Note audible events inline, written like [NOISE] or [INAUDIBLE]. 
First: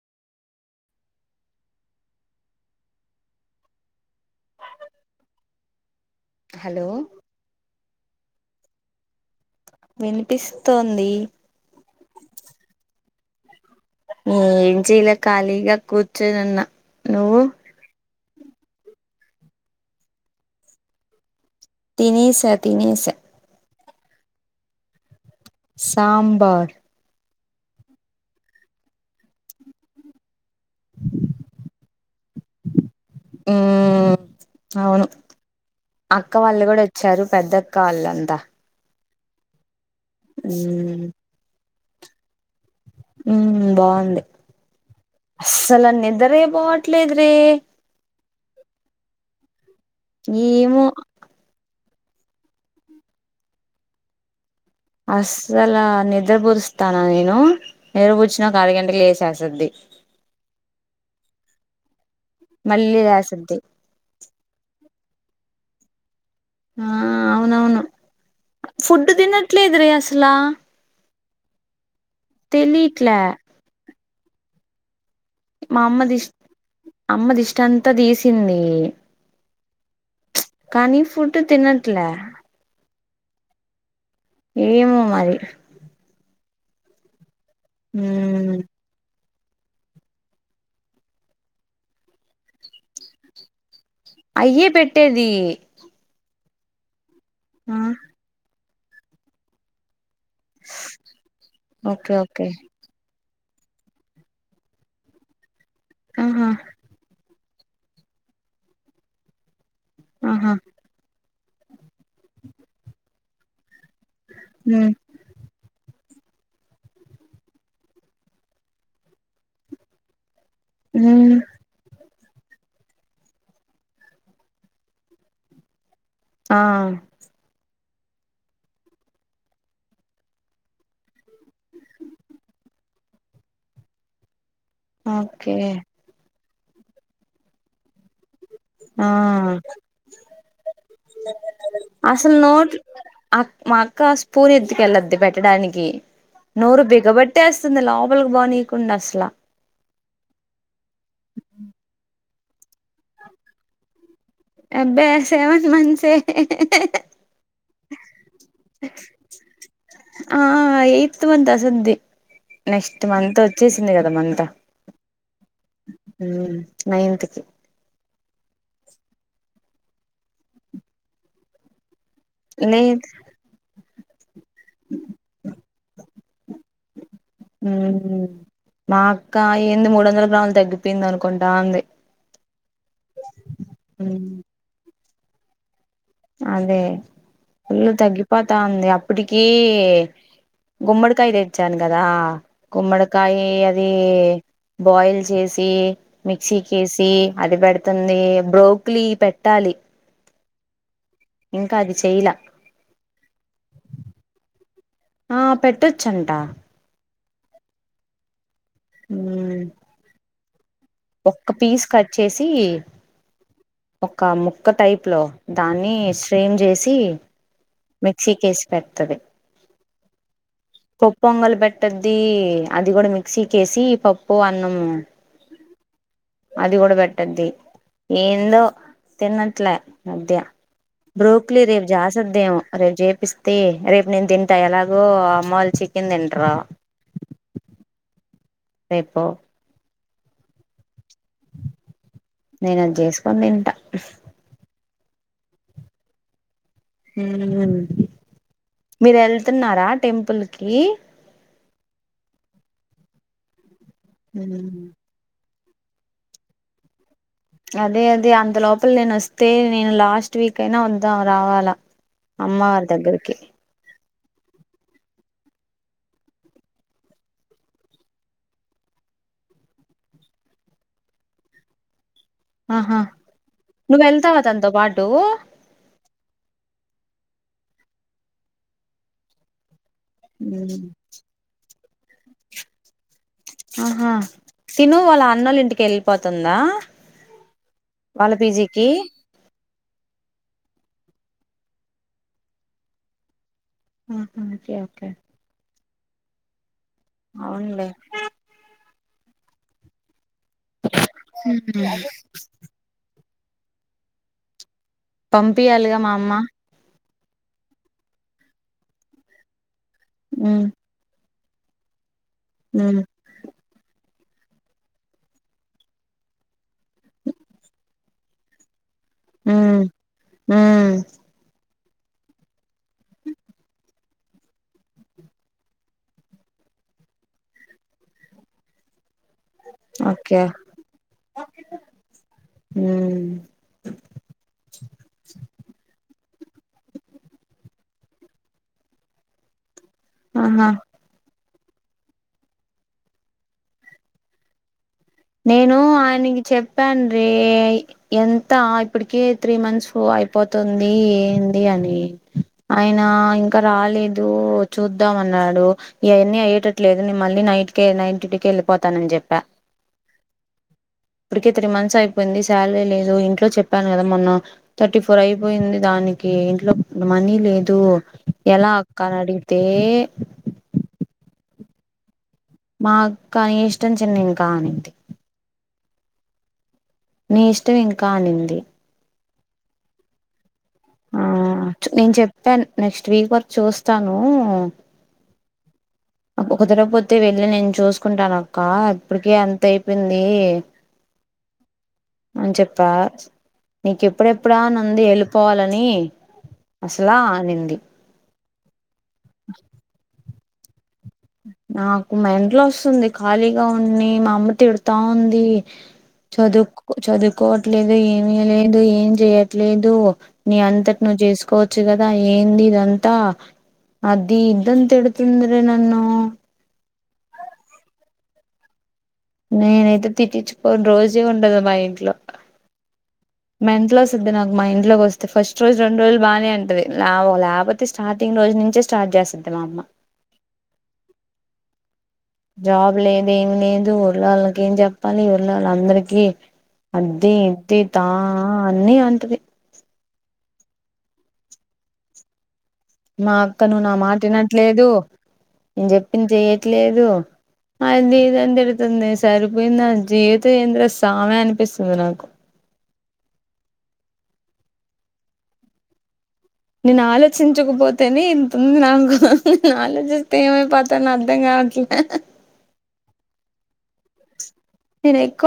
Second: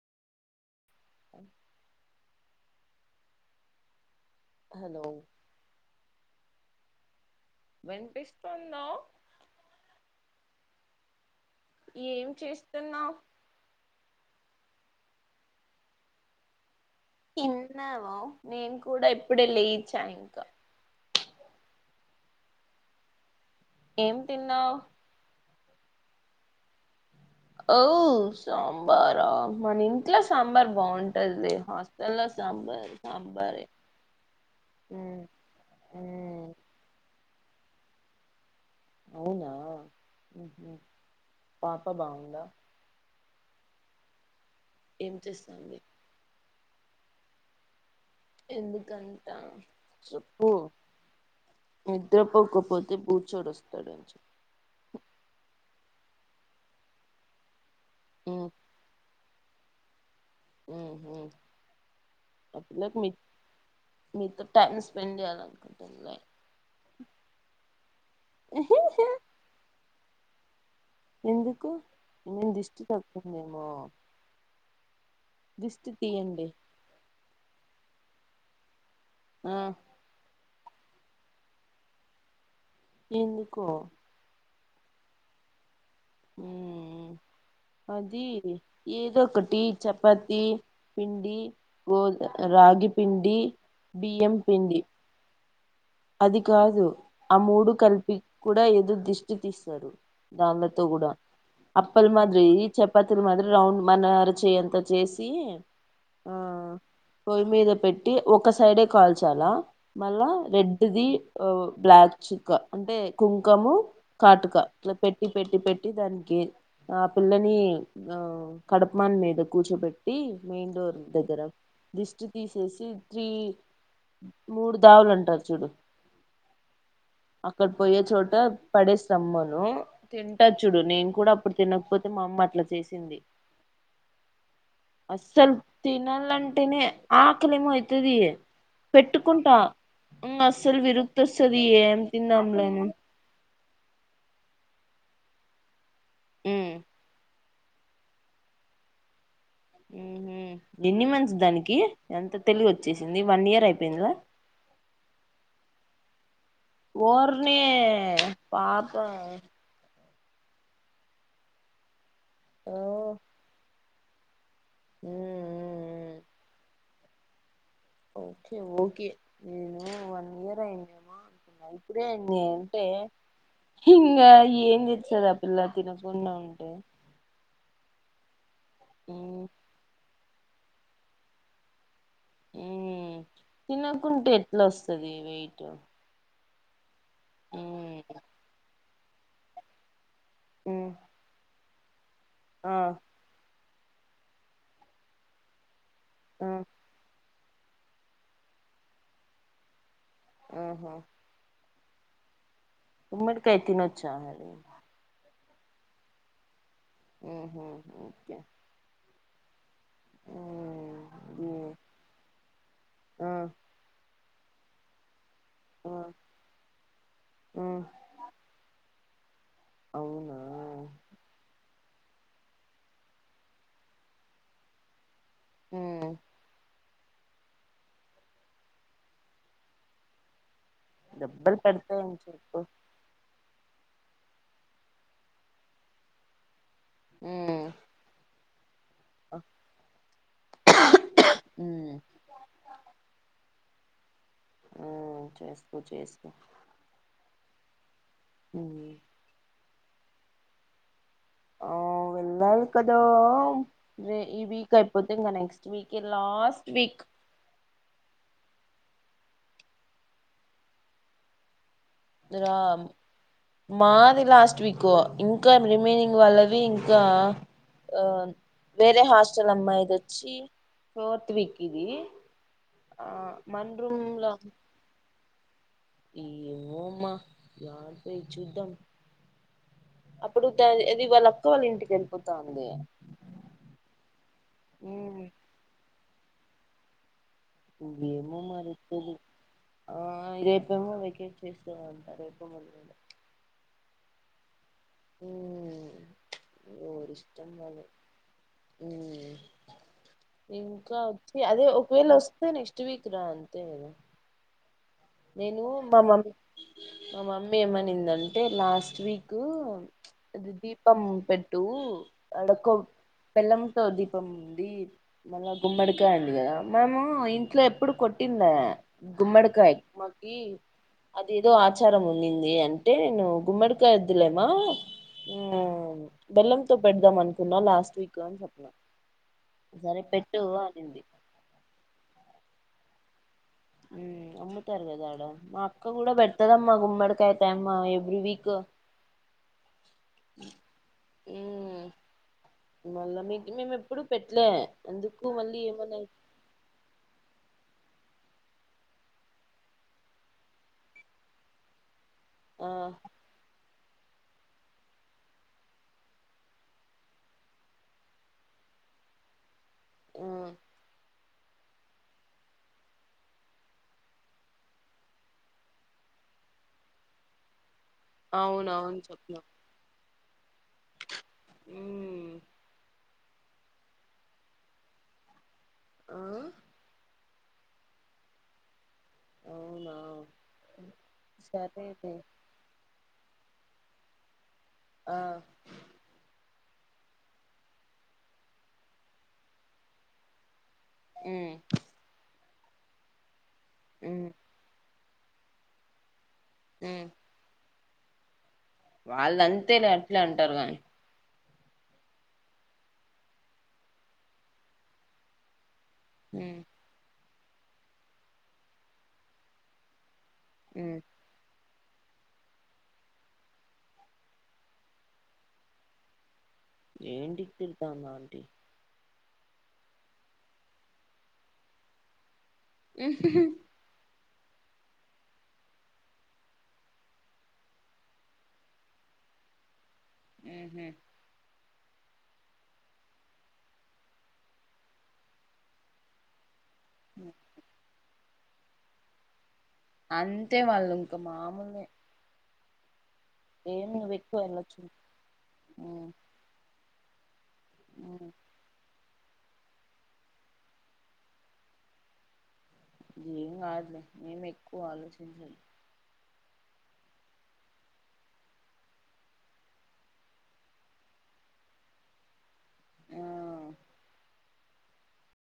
అఓ hello hello వినిపిస్తుందా వినిపిస్తోంది ఏం చేస్తున్నావు్ ఏం చేలే కాలిగా కూర్చొని ఉన్నా తిన్నావా నేను కూడా ఇప్పుడే లేచా ఇంకా తినేస తినేస ఏం తిన్నావు సాంబార్ ఓ య్ సాంబార మన ఇంట్లా సాంబార్ బాగుంటది మస్త్ తెల్లా సాంబార్ సాంబారే ఉమ్ అవును ఉమ్ అక్క ఉమ్ వాళ్ళు కూడా వచ్చారు పెద్దక్క వాళ్లంతా అవునా అ ఉహు పాప బాగుందా ఉమ్ బాగుంది ఏం చేస్తాంది అస్సల నిద్దరే పొవట్లే ద్ రే ఎందుకు అంట ఏమో నిద్రపోకపోతే పూచోడ వస్తాడని చెప్పింది అసల నిద్ర పుచ్చుతన నేను నిద్ర పుచ్ఛిన్నాక అర గంటలకే లేషింది చేసది ఉహ్ హు ల మళ్ళీ మీ లేస్తది మీ టైమ్స్ వెడిే అాలకుంటన్నా ఆ అవునవును ఫుడ్ తినట్లేద్రి అసల ఎట్లా ఎందుకు పిల్లకి దిష్టి తగిలిదేమో మా అమ్మది ఇష్ట అమ్మది ఇష్ట అంత అత్త తీసింది ఆ [INAUDIBLE] కనీ ఫటు తినట్లే ఎందుకో ఏమ మరి ఆ అది ఉమ్ ఏద ఒక క టి చపాతి పిండి గో రాగిపిిండి అయ్యే పెట్టేది అది కాదు ఆ మూడు కలిపి కూడా ఎదు దృష్టి తీస్తారు దాంలతో కూడా అప్పల్ ఓకే మాదిరిరి ఓకే ఈ చపాతి మాది రౌండ్ మన అరిచంత చేసి ఆ ఆహా పొయ్యి మీద పెట్టి ఒక సైడే కాల్చాలా మళ్ళా ఆహా రెడ్ బ్లాక్ చక్క అంటే కుంకము ఉమ్ కాటుకలా పెట్టి పెట్టి పెట్టి దానికి ఆ పిల్లని ఆ కడుపుమాన్ మీద కూర్చోబెట్టి మెయిన్ డోర్ ఉమ్ దగ్గర తీసేసి త్రీ మూడు దావులుంటారు చూడు ఆ అక్కడ పోయే చోట పడేస్తామ్మను. తింటచ్చుడు నేను కూడా అప్పుడు తినకపోతే మా అమ్మ అట్లా చేసింది. అసల్ ఓకే తినాల ఆకలిమో వది ఆ పెట్టుకుంటా అసలు విరుక్తస్తుది ఏ త అసలు నంల నోట్ అక్ మా అక్క స్పూర్ ఎతుక వెళ్ళద్ది పెట్టడానికి నూరు బేగ బట్ పట్టేస్తుంది లోపలికి బాగానీయకుండా అసలా ఉ ఎన్ని మంచి దానికి ఎంత తెలుగు వచ్చేసింది వన్ ఇయర్ అయిపోయింది అబ్బా సెవెన్ మంత్స్ ఓర్ని పాత ఆ ఇయిత్ బంతా సద్దది ఓ నెక్స్ట్ మంత్ వచ్చేసి చి జద మనంత మ్మ్ హ [INAUDIBLE] నైన్త్ కి ఓకే ఓకే నేను వన్ ఇయర్యిన్నా ఇప్పురే అడి అంటే లేదు హింగ్ ఏం తెసారు ఆ పిల్ల తినకుండా ఉంటే ఉ మా అక్క మ్మ్ ఎంద మూడుందర లు తగ్గిపోయింది. అనుకుంటా అంది తినకుంంటట్లు స్తుది వెయిట్ం అదే ఫల్ తగ్గిపాతా ఉంది అప్పటికి మ్మ్ గుమ్మడుకాయద వచ్చాను కదా ఆ కుుమడకాయ అది బాయిల్ చేసి ఆ మిక్సీ కేసి అది పెడుతుంది బ్రోక్లీ పెట్టాలి ఆఓహో ఇంకా అది చెయలా తమ్ మడికాతిన చాల ఆ పెట్టొచ్చంట ఆ అకే [INAUDIBLE] హ [INAUDIBLE] ఆ [INAUDIBLE] ఒక్క పీస్ కట్ చేసి ఆ ఒక ముక్క టైప్ లో ఆ దాన్ని స్ట్రీమ్ చేసి ఆ మిక్సీకి వేసి పెట్ టది అవును పెట్టది అది కూడా మిక్సీ కేేసి పప్పు అన్నం హ అది కూడా పెట్టద్ది ఏందో తిన్నట్లే మధ్య దెబ్బలు బ్రోక్లీ రేపు పడతాయని చెప్పు జాసద్దేమో రేపు చేపిస్త రేపు నేను తింటను ఎలాగో అమ్మవాళ్ళు చికెన్ తింటరా ఊ రేపు [INAUDIBLE] మ్మ్ నేను అది చేసుకోని తింట ఉ చేసు చేసు ఊ మీరు వెళ్తున్నారా టెంపుల్కి ఆ వెళ్ళ కద రే ఈ వీక్ అయిపోతే ఇంక నెక్స్ట్ ఇ వికే లాస్ట్ వీక్ అదే అదే అంత లోపల నేను వస్తే నేను లాస్ట్ వీక్ అయినా వద్దాం రావాల రా అమ్మవారి దగ్గరికి మాది లాస్ట్ వీకు ఇంకా రిమైనింగ్ వాళ్ళవి ఇంకా వేరే హాస్టల్ అమ్మాయిది వచ్చి ఫోర్త్ వీక్ ఇది ఆహా ఆ మన నువ్వు వెళ్తావా తనతోపాటు ఏవోమా వారు పోయి చుద్దం అప్పుడు అది వాళ్ళు అక్క వాళ్ళ ఇంటికి తేల్పుత ఉంది ఆహా తిను వాళ్ల అన్నోలి ఇంటికెళ్ళింది పతుందా ఇవేమో మరితుదు ఆ రేపేమ్మో వెకేట్ చేస్తూ ఉంట రేపెమ్మని కూడా ఉహ ఓకే ఓకే ఊరిష్టందనే అవునులే ఇంకా వచ్చి అదే ఒకవేళ వస్తే నెక్స్ట్ వీక్ రాం నేను పంపియాలిగా మా అమ్మ మమ్మీ మా మమ్మీ ఏమనిందంటే లాస్ట్ వీక్ ఉమ్ దీపం పెట్ టూ అడుక్కో ఉమ్ బెల్లం తోని ప్ప ఉంది మళ్ళా గుమ్మడికా అండి కదా మనము ఇంట్లో ఎప్పుడు కొట్టిందా గుమ్మడుకాయి ఉమ్ ఉమ్ అది ఏదో ఆచారం ఉన్నింది అని అటై గుమ్మడ్క వదులేమ ఆ బెల్లంతో పెడదాం అనుకున్నా లాస్ట్ వీక్ అని చెప్పిన సరే పెట్టు ఓకే అనింది హ అమ్ముతార కదా ఆడ మా అక్క కూడా బట్ ఇత్తదమ్మా గుమ్మడకాయతే అమ్మా ఎవ్రి వీక్ ఆహా మళ్ళా మీకు మేము ఎప్పుడు పెట్టలే నేను ఆయనకి చెప్పాను రీ ఎంత ఇప్పటిక త్రీ మంత్స్ అయిపోతుంది ఏంది అని ఆ అయినా ఇంకా రాలేదు చూద్దాం అన్నాడు. ఇవన్నీ అయ్యేటట్లేదు నేను మళ్ళీ నైట్ క నైట్ డ్యూటీకి వెళ్ళిపోతానని చెప్పా. ఆ ఇప్పటికే త్రీ మంత్స్ అయిపోయింది. శాలరీ లేదు ఇంట్లో చెప్పాను కదా మొన్న థర్టీ ఫోర్ అయిపోయింది. దానికి ఇంట్లో మనీ లేదు ఆ ఎలా అక్క నడితే ఉ నా కానీ ఇష్టం చెందినుకా అనింటి ఆ నీ ఇష్టం ఇంకా అనింది అవునా [INAUDIBLE] ఆ నేను సరేలే చెప్పాను నెక్స్ట్ స్ వర్ చూస్తాను ఆ ఒక తర పోతే వెళ్ళి నేను చూసుకుంటాన అక్క ఇప్పటిక అంత అయిపోయింది. అ అవును చెప్పా నీకు మ్మ్ ఎప్పుడెప్పుడా నంది ఎలు పోలని అసలా అ నింది వాళ్ళంతే న అట్లా అంట అంటారు కానీ నాకు మా మెంటల్ వస్తుంది. ఖాళీగా ఉడి మా అమ్మ తిడతా ఉంది. చద మ్మ్ చదు కోవట్లేదు ఏమిీ లేదు ఏం చేయట్లేదు నీ మ్మ్ అంతటి నువ్వు చేసుకోవచ్చు చ్చిగద ఏంద ఇద అంతా అదిది ఇంతతుంద్రే నన్ను ఏంటి తెరుతా ఆంటీ నేనైయితే తిటిచ్చి పోను రోజే ఉండదు మా ఇంట్లో ఏ వ నాకు మా ఇంట్లోకి వస్తే ఫస్ట్ రోజు రెండు రోజులు బాగానే ఉంటది. లేకపోతే స్టార్టింగ్ రోజు నుంచే స్టార్ట్ చేస్తుది మా అమ్మ. ఆహమ్ జాబ్ లేదు ఏమి లేదు ళ్ళ వాళ్ళకి ఏం చెప్పాలి. వళ్ళ వాళ్ళ అందరికీ అది ఇది తా ఆ అన్నీ అంటది అంతే వాళ్ళు ఇంక మామూలు మా అక్క నువ్వు నా మాట వెళ్ళొచ్చు వినట్లేదు నేను చెప్పింది చెయట్లేదు. అ అ ఇది ఇదంత ఇతుంది సరిపోయింది నా జీవితం ఇంద్ర సామె అనిపిస్తుంది. నాకు ఇది ఏం కాదులే మేము ఎక్కువ ఆలోచించదు నేను ఆలోచించకపోతేనే ఇంతంది నాకు నే ఆలోచిస్తే ఏమే పాతాని అర్థం కావట్లే ఆ నను ఎకు